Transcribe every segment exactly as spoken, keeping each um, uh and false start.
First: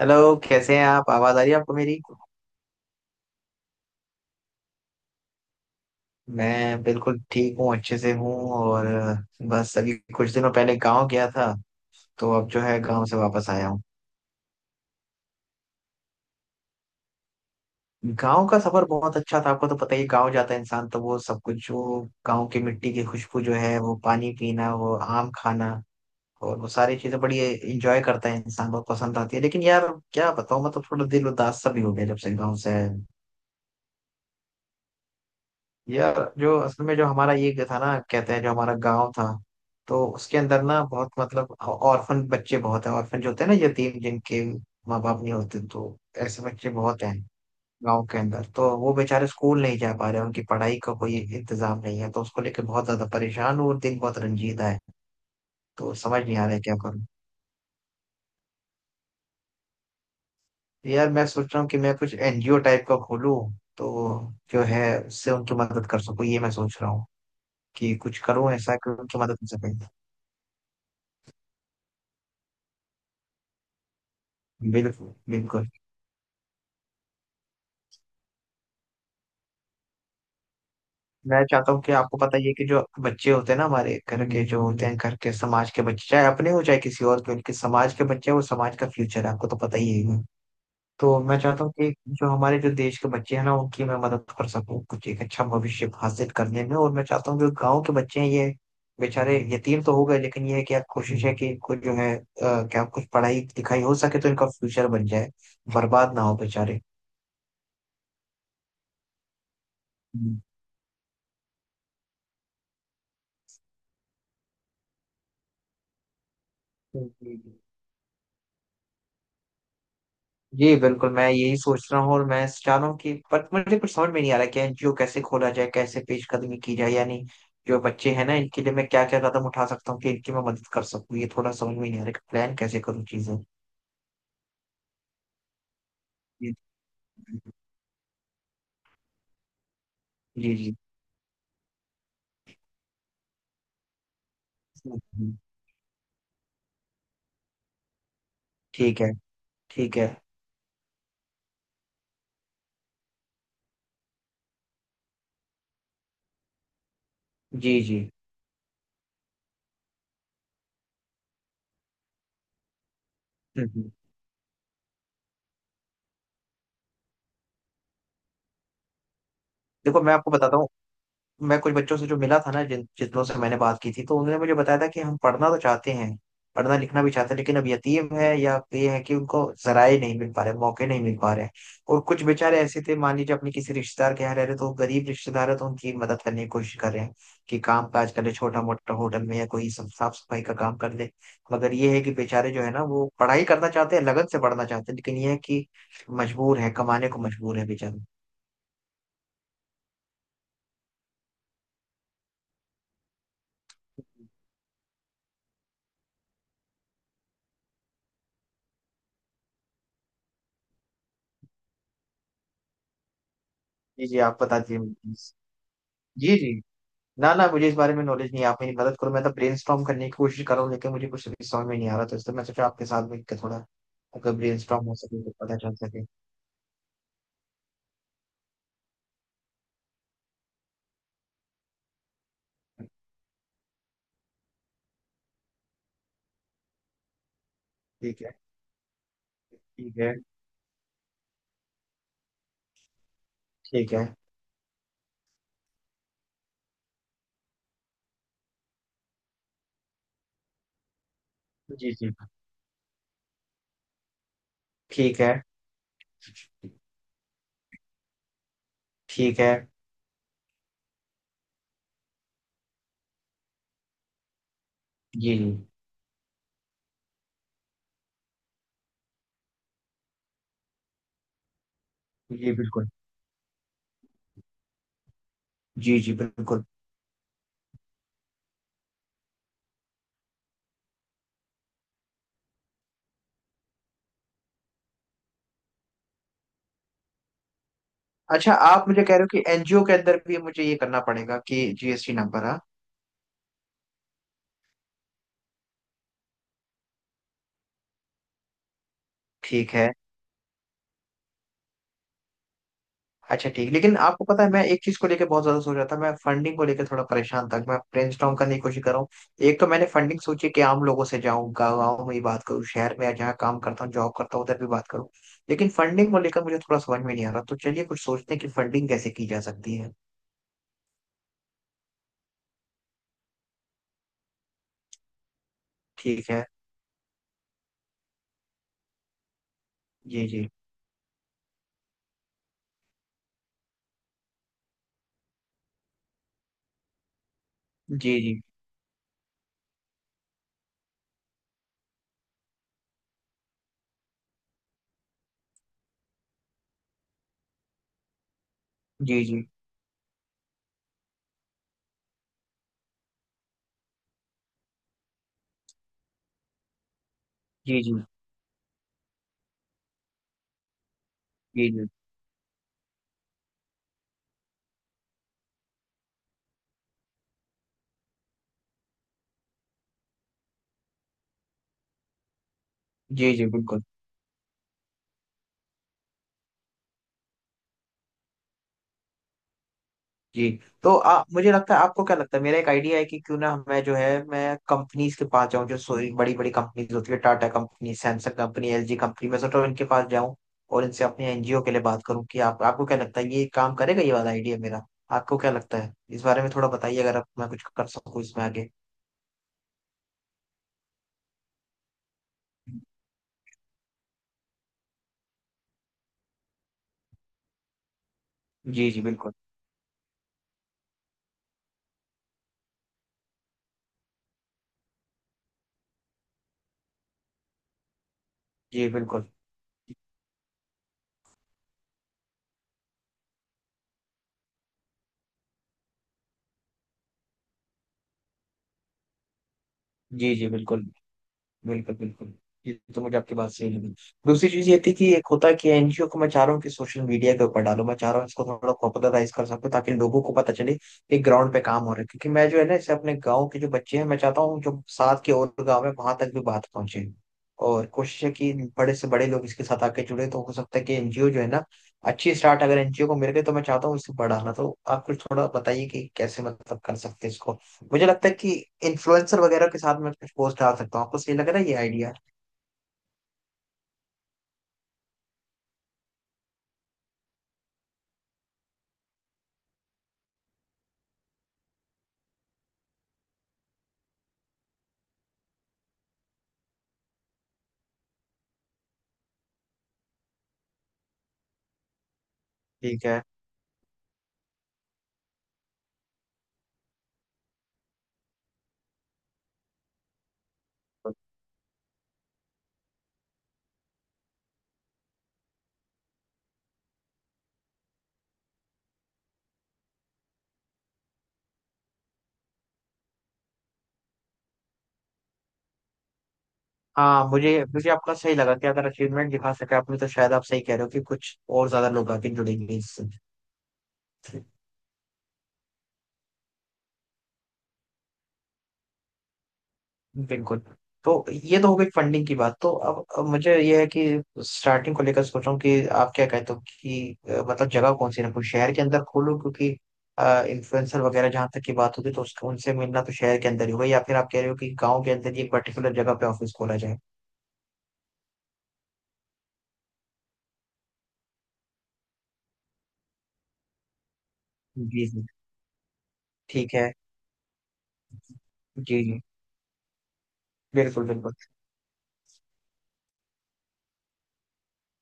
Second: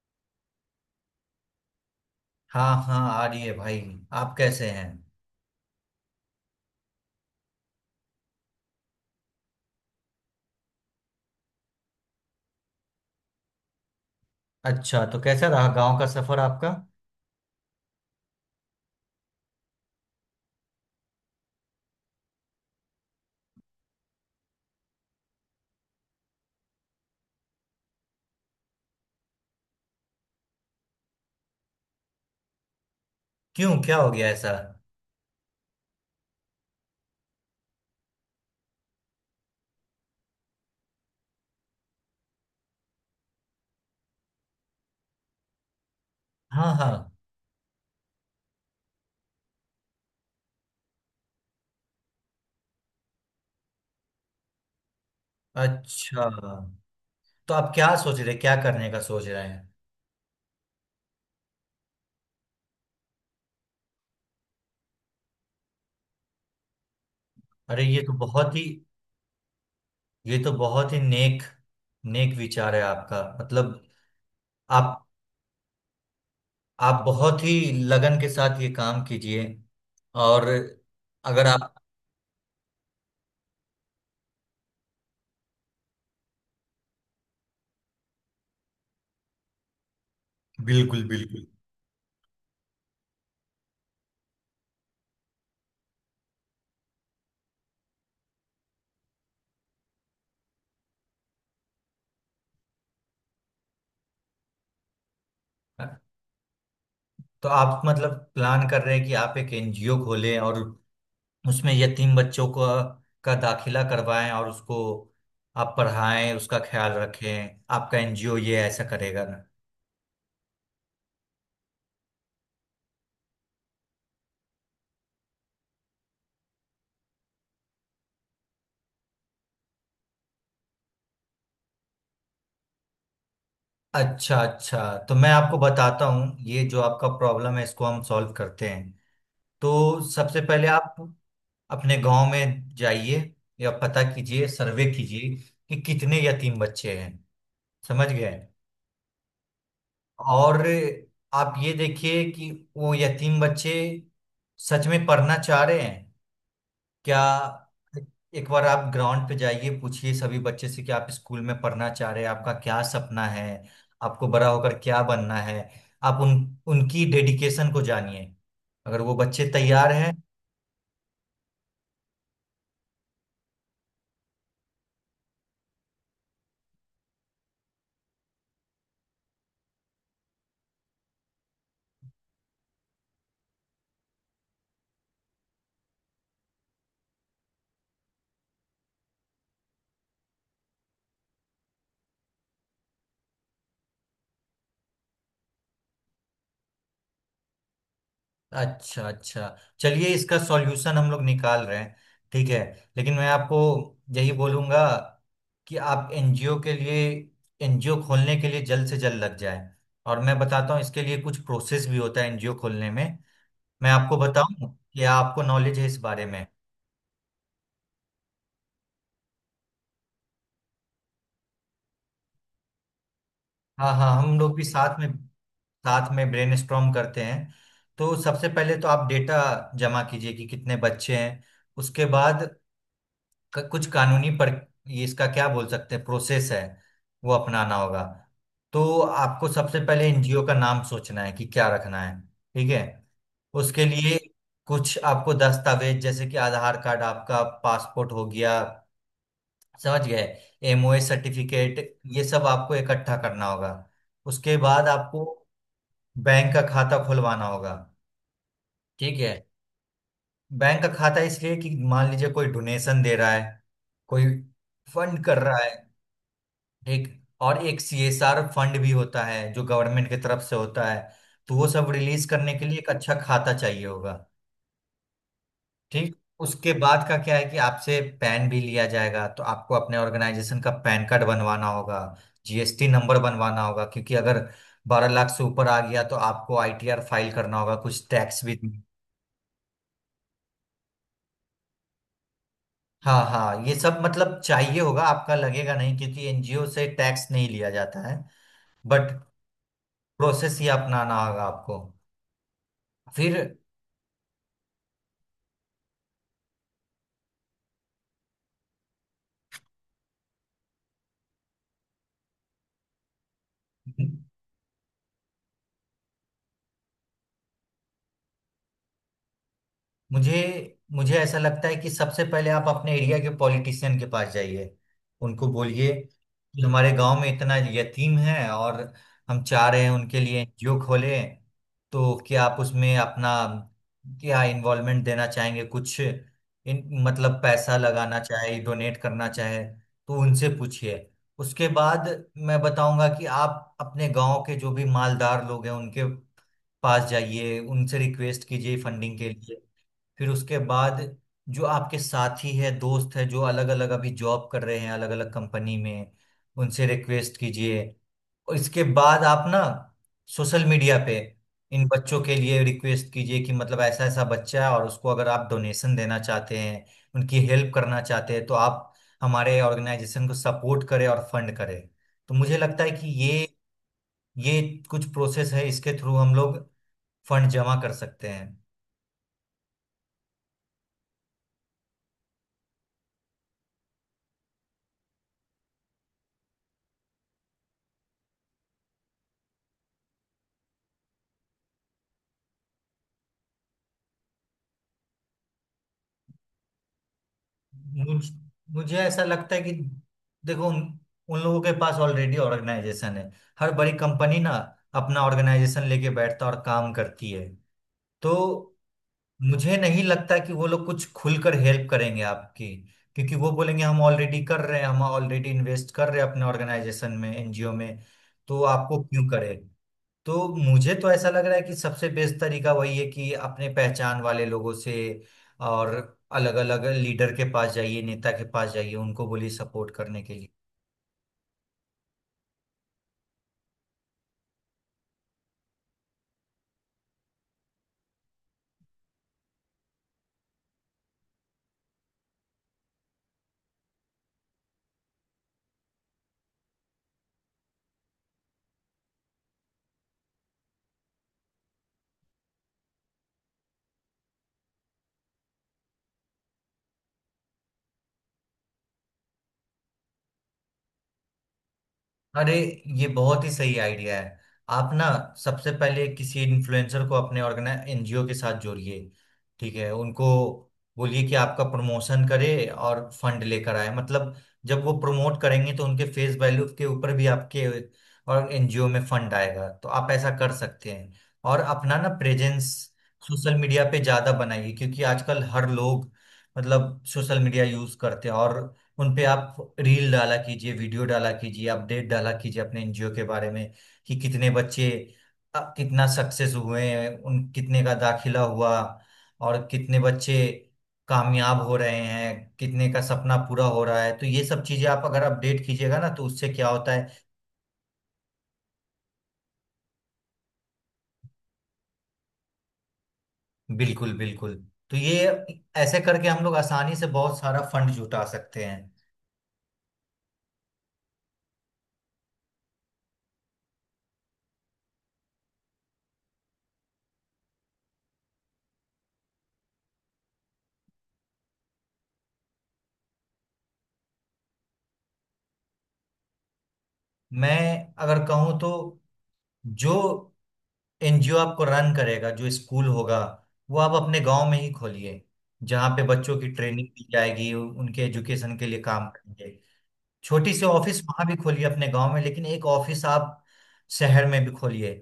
Hello, कैसे हैं आप? आवाज़ आ रही है आपको मेरी? हाँ हाँ, आ रही है भाई। आप कैसे हैं? मैं बिल्कुल ठीक हूँ, अच्छे से हूँ। और बस अभी कुछ दिनों पहले गांव गया था, तो अब जो है गांव से वापस आया हूँ। अच्छा, तो कैसा रहा गांव का सफर आपका? गांव का सफर बहुत अच्छा था। आपको तो पता ही है, गांव जाता है इंसान तो वो सब कुछ जो गांव की मिट्टी की खुशबू जो है, वो पानी पीना, वो आम खाना और वो सारी चीजें बड़ी इंजॉय करता है इंसान। बहुत पसंद आती है। लेकिन यार क्या बताऊँ, मैं तो थोड़ा दिल उदास सा भी हो गया जब से गाँव से। क्यों, क्या हो गया ऐसा? यार जो असल में जो हमारा ये था ना, कहते हैं जो हमारा गांव था, तो उसके अंदर ना बहुत मतलब ऑर्फन बच्चे बहुत हैं। ऑर्फन जो होते हैं ना, यतीम जिनके माँ बाप नहीं होते, तो ऐसे बच्चे हाँ बहुत हाँ। हैं गांव के अंदर। तो वो बेचारे स्कूल नहीं जा पा रहे, उनकी पढ़ाई का कोई इंतजाम नहीं है, तो उसको लेके बहुत ज्यादा परेशान हूँ और दिल बहुत रंजीदा है। तो समझ अच्छा, नहीं आ रहा है क्या करूँ। तो आप क्या सोच रहे, क्या करने का सोच रहे हैं? यार मैं सोच रहा हूँ कि मैं कुछ एनजीओ टाइप का खोलूँ, तो जो है उससे उनकी मदद कर सकूँ, ये मैं सोच रहा हूँ। अरे, कि ये तो कुछ करूँ बहुत ही ऐसा कि उनकी मदद कर सकूँ। ये तो बहुत ही नेक नेक विचार है आपका। मतलब आप बिल्कुल बिल्कुल। आप बहुत ही लगन के साथ ये काम कीजिए, और मैं अगर चाहता आप। हूँ कि आपको पता ही है कि जो बच्चे होते हैं ना हमारे घर के, जो होते हैं घर के, समाज के बच्चे चाहे अपने हो चाहे किसी और के, उनके समाज के बच्चे हैं, वो समाज का फ्यूचर है, आपको तो पता ही है। बिल्कुल तो मैं बिल्कुल। चाहता हूँ कि जो हमारे जो देश के बच्चे हैं ना, उनकी मैं मदद कर सकूँ कुछ एक अच्छा भविष्य हासिल करने में। और मैं चाहता हूँ जो गाँव के बच्चे हैं, ये बेचारे यतीम तो हो गए लेकिन ये है कि आप कोशिश है कि इनको जो है अ, क्या कुछ पढ़ाई लिखाई हो सके तो इनका फ्यूचर बन जाए, बर्बाद ना हो बेचारे। तो आप मतलब प्लान कर रहे हैं कि आप एक एनजीओ खोलें हम्म। और उसमें यतीम बच्चों को का दाखिला करवाएं, और उसको आप पढ़ाएं, उसका ख्याल जी, रखें। जी। आपका एनजीओ ये ऐसा करेगा ना? जी बिल्कुल, मैं यही सोच रहा हूँ और मैं चाह रहा हूँ कि पर मुझे कुछ समझ में नहीं आ रहा कि एनजीओ कैसे खोला जाए, कैसे पेशकदमी की जाए यानी जो बच्चे हैं ना इनके लिए मैं क्या क्या कदम उठा सकता हूँ कि इनकी मैं मदद कर सकूँ, ये थोड़ा समझ में नहीं आ रहा कि प्लान कैसे करूँ चीजें। अच्छा अच्छा, तो मैं आपको बताता हूँ, जी ये जो आपका प्रॉब्लम है इसको हम सॉल्व करते हैं। तो सबसे पहले जी। आप अपने गांव में जाइए, या पता कीजिए, सर्वे कीजिए जी। कि कितने यतीम बच्चे हैं। समझ गए? ठीक है, ठीक है। और आप ये देखिए कि वो यतीम बच्चे सच में पढ़ना चाह रहे हैं क्या। जी जी। एक बार आप ग्राउंड पे जाइए, पूछिए सभी बच्चे से कि आप स्कूल में पढ़ना चाह रहे हैं, आपका क्या सपना है, हम्म हम्म। आपको बड़ा होकर क्या बनना है। आप उन उनकी डेडिकेशन को जानिए। अगर वो बच्चे तैयार देखो हैं। मैं आपको बताता हूँ, मैं कुछ बच्चों से जो मिला था ना, जिन जिन लोगों से मैंने बात की थी तो उन्होंने मुझे बताया था कि हम पढ़ना तो चाहते हैं, पढ़ना लिखना भी चाहते हैं, लेकिन अब यतीम है या ये है कि उनको जराए नहीं मिल पा रहे, मौके नहीं मिल पा रहे हैं। और कुछ बेचारे ऐसे थे, मान लीजिए अपने किसी रिश्तेदार के यहाँ रह रहे, तो वो गरीब रिश्तेदार है, तो उनकी मदद करने की कोशिश कर रहे हैं कि काम काज कर ले छोटा मोटा, होटल में या कोई सब- साफ सफाई का काम कर ले। मगर ये है कि बेचारे जो है ना, वो पढ़ाई करना चाहते हैं, लगन से पढ़ना चाहते हैं, लेकिन ये है कि मजबूर है, कमाने को मजबूर है बेचारे। अच्छा अच्छा, चलिए इसका सॉल्यूशन हम लोग निकाल रहे हैं। ठीक है, लेकिन मैं आपको यही बोलूंगा कि आप एनजीओ के लिए एनजीओ खोलने के लिए जल्द से जल्द लग जाए। और मैं बताता हूँ, इसके लिए कुछ प्रोसेस भी होता है एनजीओ खोलने में। मैं जी आपको जी, आप बता बताऊं कि दीजिए। आपको नॉलेज है इस बारे जी में? जी। ना ना, मुझे इस बारे में नॉलेज नहीं है, आप मेरी मदद करो। मैं तो ब्रेनस्टॉर्म करने की कोशिश कर रहा हूँ लेकिन मुझे कुछ भी समझ में नहीं आ रहा, तो इसलिए मैं सोचा आपके साथ बैठ के थोड़ा हाँ हाँ, अगर हम लोग भी ब्रेनस्टॉर्म हो साथ में, सके तो पता चल सके। साथ में ब्रेनस्टॉर्म करते हैं। तो सबसे पहले तो आप डेटा जमा कीजिए कि कितने बच्चे हैं। उसके बाद क- कुछ कानूनी पर, ये इसका क्या बोल सकते हैं, प्रोसेस है वो अपनाना होगा। ठीक है, तो आपको सबसे ठीक पहले है। एनजीओ का नाम सोचना है कि क्या रखना है, ठीक है। उसके ठीक है। लिए कुछ आपको दस्तावेज, जैसे कि आधार कार्ड, आपका पासपोर्ट हो गया, समझ गए, एमओए सर्टिफिकेट, जी जी। ये सब आपको इकट्ठा करना होगा। उसके बाद ठीक आपको है, बैंक का खाता खुलवाना होगा, ठीक है। ठीक है। बैंक का खाता इसलिए कि मान लीजिए कोई डोनेशन दे रहा है, कोई फंड जी कर जी। रहा है, ठीक। और एक सीएसआर फंड भी होता है जो गवर्नमेंट की तरफ से होता है, तो वो सब रिलीज जी करने के लिए बिल्कुल। एक अच्छा खाता चाहिए होगा, जी जी ठीक। बिल्कुल। उसके बाद का क्या है कि आपसे पैन भी लिया जाएगा, तो आपको अपने ऑर्गेनाइजेशन का पैन कार्ड बनवाना होगा, जीएसटी नंबर बनवाना होगा, क्योंकि अगर बारह लाख से ऊपर आ गया तो आपको आईटीआर फाइल करना होगा, कुछ टैक्स अच्छा, भी। आप मुझे कह रहे हो कि एनजीओ के अंदर भी मुझे ये करना पड़ेगा कि जीएसटी नंबर? हाँ। हाँ हाँ, ये सब मतलब चाहिए होगा आपका। लगेगा नहीं, क्योंकि एनजीओ से टैक्स नहीं लिया जाता है, बट ठीक है। प्रोसेस ही अपनाना होगा आपको। फिर अच्छा ठीक, लेकिन आपको पता है मैं एक चीज को लेकर बहुत ज्यादा सोच रहा था, मैं फंडिंग को लेकर थोड़ा परेशान था। मैं ब्रेनस्टॉर्म करने की कोशिश कर रहा हूँ। एक तो मैंने फंडिंग सोची कि आम लोगों से, जाऊँ गाँव में ही बात करूँ, शहर में जहाँ काम करता हूँ जॉब करता हूँ उधर भी बात करूँ। लेकिन फंडिंग को लेकर मुझे थोड़ा समझ में नहीं आ रहा, तो चलिए कुछ सोचते हैं कि फंडिंग कैसे की जा सकती है। मुझे मुझे ऐसा लगता है कि सबसे पहले आप अपने एरिया के पॉलिटिशियन के पास जाइए, उनको बोलिए ठीक है। कि हमारे गांव में इतना यतीम है, और हम चाह रहे हैं उनके जी लिए जी। एनजीओ खोलें, तो क्या आप उसमें अपना क्या इन्वॉल्वमेंट देना चाहेंगे, कुछ इन मतलब पैसा लगाना जी जी। चाहे, डोनेट करना चाहे, तो उनसे पूछिए। उसके बाद मैं बताऊंगा कि आप अपने गांव के जो भी मालदार लोग हैं उनके पास जाइए, उनसे रिक्वेस्ट कीजिए फंडिंग जी के जी। लिए। फिर उसके बाद जो आपके साथी है, दोस्त है, जो अलग अलग अभी जॉब कर रहे हैं, अलग अलग कंपनी में, उनसे रिक्वेस्ट जी कीजिए। जी। और इसके बाद आप ना सोशल मीडिया पे इन जी बच्चों के लिए रिक्वेस्ट कीजिए कि मतलब ऐसा ऐसा बच्चा है, और उसको अगर आप डोनेशन देना चाहते हैं, उनकी हेल्प करना चाहते हैं तो आप हमारे ऑर्गेनाइजेशन को सपोर्ट करें और फंड करें। तो मुझे लगता है कि जी ये जी बिल्कुल। ये कुछ प्रोसेस है, इसके थ्रू हम लोग फंड जमा कर सकते हैं। जी। तो आ, मुझे लगता है, आपको क्या लगता है, मेरा एक आइडिया है कि क्यों ना मैं जो है मैं कंपनीज के पास जाऊं, जो सोई बड़ी बड़ी कंपनीज होती है, Tata company, Samsung company, LG company, मैं सोच रहा हूं इनके पास जाऊं और इनसे अपने एनजीओ के लिए बात करूं कि आप, आपको क्या लगता है ये काम करेगा ये वाला आइडिया मेरा? आपको क्या लगता है इस बारे में थोड़ा बताइए, अगर आप मैं कुछ कर सकूं मुझ- इसमें आगे। मुझे ऐसा लगता है कि देखो उन, उन लोगों के पास ऑलरेडी ऑर्गेनाइजेशन है। हर बड़ी कंपनी ना अपना ऑर्गेनाइजेशन लेके बैठता और काम करती है। तो जी जी बिल्कुल। मुझे नहीं लगता कि वो लोग कुछ खुलकर हेल्प करेंगे आपकी, क्योंकि वो बोलेंगे हम ऑलरेडी कर रहे हैं, हम ऑलरेडी इन्वेस्ट कर रहे हैं अपने ऑर्गेनाइजेशन में, एनजीओ में, तो जी आपको क्यों बिल्कुल। करें। तो मुझे तो ऐसा लग रहा है कि सबसे बेस्ट तरीका वही है कि अपने पहचान वाले लोगों से, और अलग अलग लीडर के पास जाइए, नेता के पास जाइए, उनको बोलिए सपोर्ट करने के जी जी लिए। बिल्कुल। बिल्कुल बिल्कुल। ये तो मुझे आपकी बात सही लगी। दूसरी चीज ये थी कि एक होता है कि एनजीओ को मैं चाह रहा हूँ कि सोशल मीडिया के ऊपर डालो, मैं चाह रहा हूँ इसको थोड़ा पॉपुलराइज कर सकूं ताकि लोगों को पता चले कि ग्राउंड पे काम हो रहा है, क्योंकि मैं जो है ना इसे अपने गाँव के जो बच्चे हैं, मैं चाहता हूँ जो साथ के और गाँव है वहां तक भी बात पहुंचे और कोशिश है कि बड़े से बड़े लोग इसके साथ आके जुड़े। तो हो सकता है कि एनजीओ जो है ना, अच्छी स्टार्ट अगर एनजीओ को मिल गई तो मैं चाहता हूँ इसे बढ़ाना। तो आप कुछ थोड़ा बताइए कि कैसे मतलब कर सकते हैं इसको। मुझे लगता है कि इन्फ्लुएंसर वगैरह के साथ मैं कुछ पोस्ट डाल सकता हूँ, आपको सही लग रहा है ये आइडिया? अरे, ये बहुत ही सही आइडिया है। आप ना सबसे पहले किसी इन्फ्लुएंसर को अपने ऑर्गेनाइज एनजीओ के साथ जोड़िए, ठीक है। उनको बोलिए कि आपका प्रमोशन करे और फंड लेकर आए। मतलब जब वो प्रमोट करेंगे तो उनके फेस वैल्यू के ऊपर भी आपके और एनजीओ में फंड आएगा, तो आप ऐसा कर सकते हैं। और अपना ना प्रेजेंस ठीक है। सोशल मीडिया पे ज्यादा बनाइए, क्योंकि आजकल हर लोग मतलब सोशल मीडिया यूज करते हैं। और उन पे आप रील डाला कीजिए, वीडियो डाला कीजिए, अपडेट डाला कीजिए अपने एनजीओ के बारे में, कि कितने बच्चे अ, कितना सक्सेस हुए हैं, उन कितने का दाखिला हुआ, और कितने बच्चे कामयाब हो रहे हैं, कितने का सपना पूरा हो रहा है। तो ये सब चीजें आप अगर अपडेट कीजिएगा ना तो उससे क्या होता है। हाँ, मुझे मुझे आपका सही लगा कि अगर अचीवमेंट दिखा सके आपने तो शायद आप सही कह रहे हो कि कुछ और ज्यादा लोग आके जुड़ेंगे इससे। बिल्कुल बिल्कुल। तो ये ऐसे करके हम लोग आसानी से बहुत सारा फंड जुटा सकते हैं। बिल्कुल। तो ये तो हो गई फंडिंग की बात। तो अब अब मुझे ये है कि स्टार्टिंग को लेकर सोच रहा हूँ कि आप क्या कहते हो कि अ, मतलब जगह कौन सी रखूँ? शहर के अंदर खोलूँ क्योंकि इन्फ्लुएंसर वगैरह जहाँ तक की बात होती तो उसको उनसे मिलना तो शहर के अंदर ही होगा, या फिर आप कह रहे हो कि गाँव के अंदर ही एक पर्टिकुलर जगह पे ऑफिस खोला जाए? मैं अगर कहूँ तो जो एनजीओ आपको रन करेगा, जो स्कूल होगा, वो आप अपने गांव में ही जी खोलिए, जी। जहाँ पे बच्चों की ठीक ट्रेनिंग है। दी जाएगी, उ- उनके एजुकेशन के लिए जी काम जी करेंगे। छोटी सी ऑफिस बिल्कुल वहां बिल्कुल। भी खोलिए अपने गांव में, लेकिन एक ऑफिस आप शहर में भी खोलिए,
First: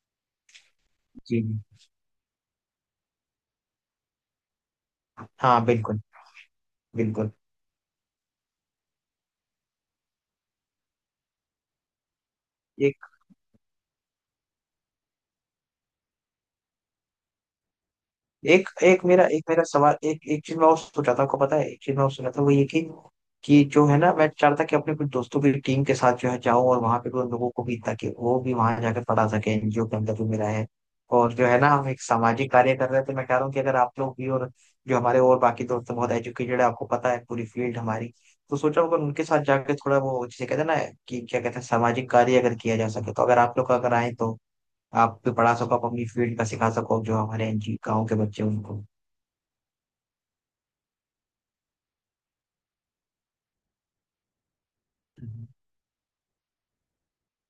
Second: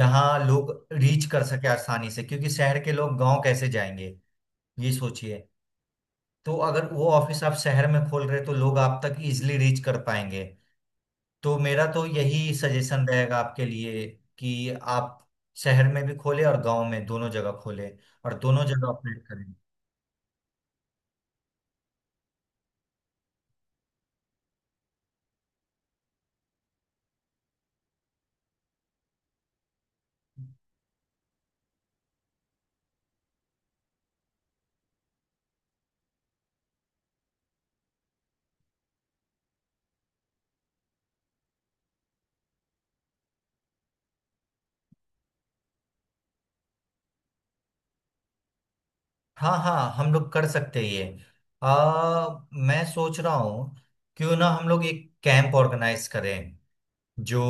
जहाँ लोग रीच जी कर सके जी। आसानी से, क्योंकि शहर के लोग गांव कैसे जाएंगे, ये सोचिए। हाँ बिल्कुल। तो अगर वो बिल्कुल। ऑफिस आप शहर में खोल रहे हैं, तो लोग आप तक इजिली रीच कर पाएंगे। तो मेरा तो यही ये सजेशन रहेगा आपके लिए कि आप शहर में भी खोले और गांव में, दोनों जगह खोले और दोनों एक जगह एक ऑपरेट मेरा करें। एक मेरा सवाल एक एक चीज मैं और सोचा था, आपको पता है एक चीज मैं और सोचा था वो ये कि कि जो है ना मैं चाह रहा था कि अपने कुछ दोस्तों की टीम के साथ जो है जाऊं और वहां पे भी उन लोगों को भी, ताकि वो भी वहां जाकर पढ़ा सके, एनजीओ के अंदर भी मेरा है। और जो है ना हम एक सामाजिक कार्य कर रहे थे, मैं चाह रहा हूँ कि अगर आप लोग भी, और जो हमारे और बाकी दोस्त हैं, बहुत एजुकेटेड है, आपको पता है पूरी फील्ड हमारी, तो सोचा अगर उनके साथ जाके थोड़ा वो जिसे कहते हैं ना कि क्या कहते हैं सामाजिक कार्य अगर किया जा सके, तो अगर आप लोग अगर आए तो आप भी पढ़ा सको, आप अपनी फील्ड का सिखा सको जो हमारे एनजी गाँव के बच्चे हैं उनको। हाँ हाँ, हम लोग कर सकते हैं ये। आ, मैं सोच रहा हूँ क्यों ना हम लोग एक हम्म। कैंप ऑर्गेनाइज करें, जो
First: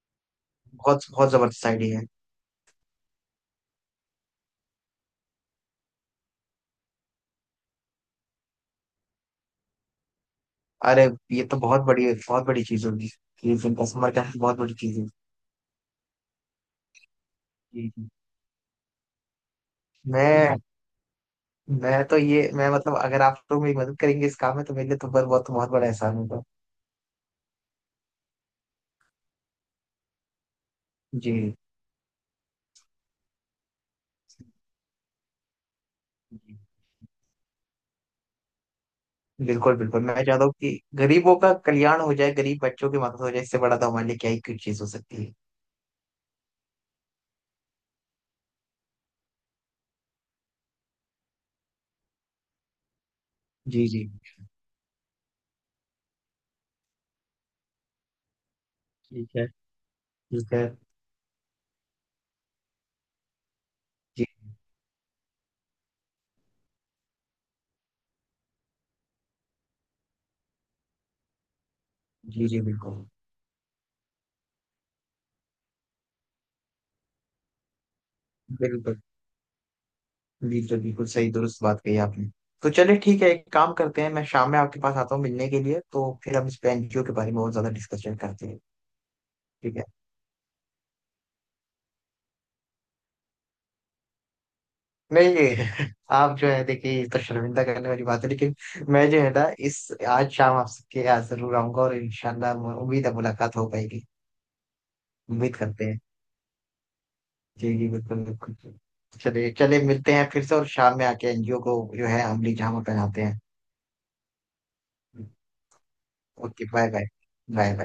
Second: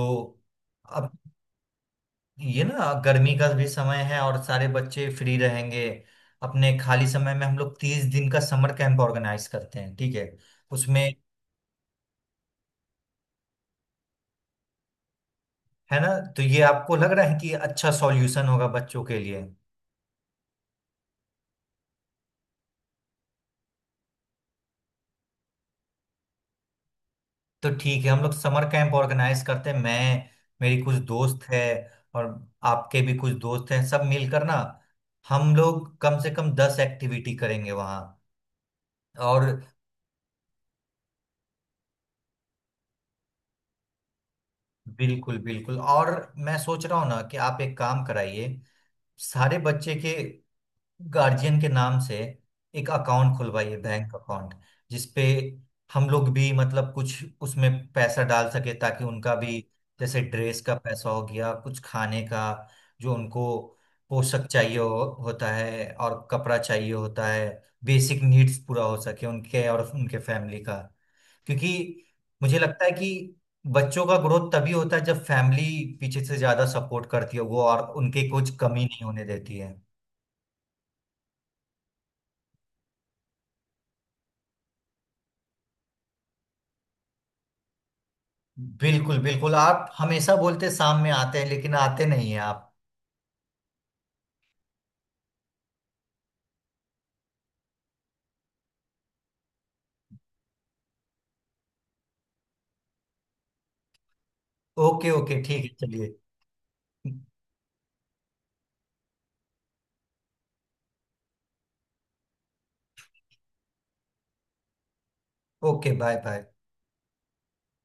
बहुत अब बहुत जबरदस्त आइडिया है। ये ना गर्मी का भी समय है और सारे बच्चे फ्री रहेंगे। अपने खाली समय में हम लोग तीस दिन का समर कैंप ऑर्गेनाइज करते हैं, ठीक है। उसमें, अरे ये तो बहुत बड़ी बहुत बड़ी चीज होगी, ये जिनका समर कैंप बहुत बड़ी चीज है। है ना। तो ये आपको लग रहा है कि जी अच्छा जी। सॉल्यूशन होगा बच्चों के लिए? मैं मैं तो ये मैं मतलब अगर आप लोग मेरी मदद करेंगे इस काम में तो मेरे लिए तो बहुत बहुत बहुत बड़ा एहसान होगा। तो ठीक है, हम लोग समर कैंप ऑर्गेनाइज करते हैं। मैं मेरी कुछ जी दोस्त है, और आपके भी कुछ दोस्त हैं, सब मिलकर ना हम लोग कम से कम जी। दस एक्टिविटी करेंगे वहाँ। और बिल्कुल बिल्कुल, मैं चाहता हूँ कि गरीबों का कल्याण हो जाए, गरीब बच्चों की मदद हो जाए। इससे बड़ा तो हमारे लिए क्या ही कुछ चीज हो सकती है। बिल्कुल बिल्कुल। और मैं सोच रहा हूँ ना कि आप एक काम कराइए, सारे बच्चे के गार्जियन के नाम से एक अकाउंट खुलवाइए, जी जी। बैंक अकाउंट, जिसपे हम लोग भी मतलब कुछ उसमें पैसा डाल सके, ताकि ठीक उनका है, भी, जैसे ठीक ड्रेस है। का पैसा हो गया, कुछ खाने का, जो उनको जी पोशाक चाहिए हो, होता है, और कपड़ा चाहिए होता है, बेसिक नीड्स पूरा हो सके उनके और उनके फैमिली का। क्योंकि जी। मुझे जी। लगता है बिल्कुल कि बच्चों का ग्रोथ तभी होता है जब फैमिली पीछे से ज्यादा सपोर्ट करती है वो, और उनके कुछ कमी बिल्कुल नहीं होने देती है। बिल्कुल बिल्कुल, सही दुरुस्त बात कही आपने। तो चलिए ठीक है, एक काम करते हैं, मैं शाम में आपके पास आता हूँ मिलने के लिए, तो फिर हम इस पे एनजीओ के बारे में और ज्यादा डिस्कशन करते हैं। बिल्कुल बिल्कुल, ठीक है। आप हमेशा बोलते शाम में आते हैं लेकिन आते नहीं हैं आप। नहीं आप जो है देखिए ये तो शर्मिंदा करने वाली बात है, लेकिन मैं जो है ना इस आज शाम आपके यहाँ जरूर आऊंगा और इंशाल्लाह उम्मीद है मुलाकात हो पाएगी। ओके ओके, उम्मीद ठीक है, करते हैं। चलिए। जी जी बिल्कुल बिल्कुल। चलिए चलिए मिलते हैं फिर से और शाम में आके एनजीओ को जो है अमली जामा पहनाते हैं। Okay, bye bye. Okay bye bye. Bye bye.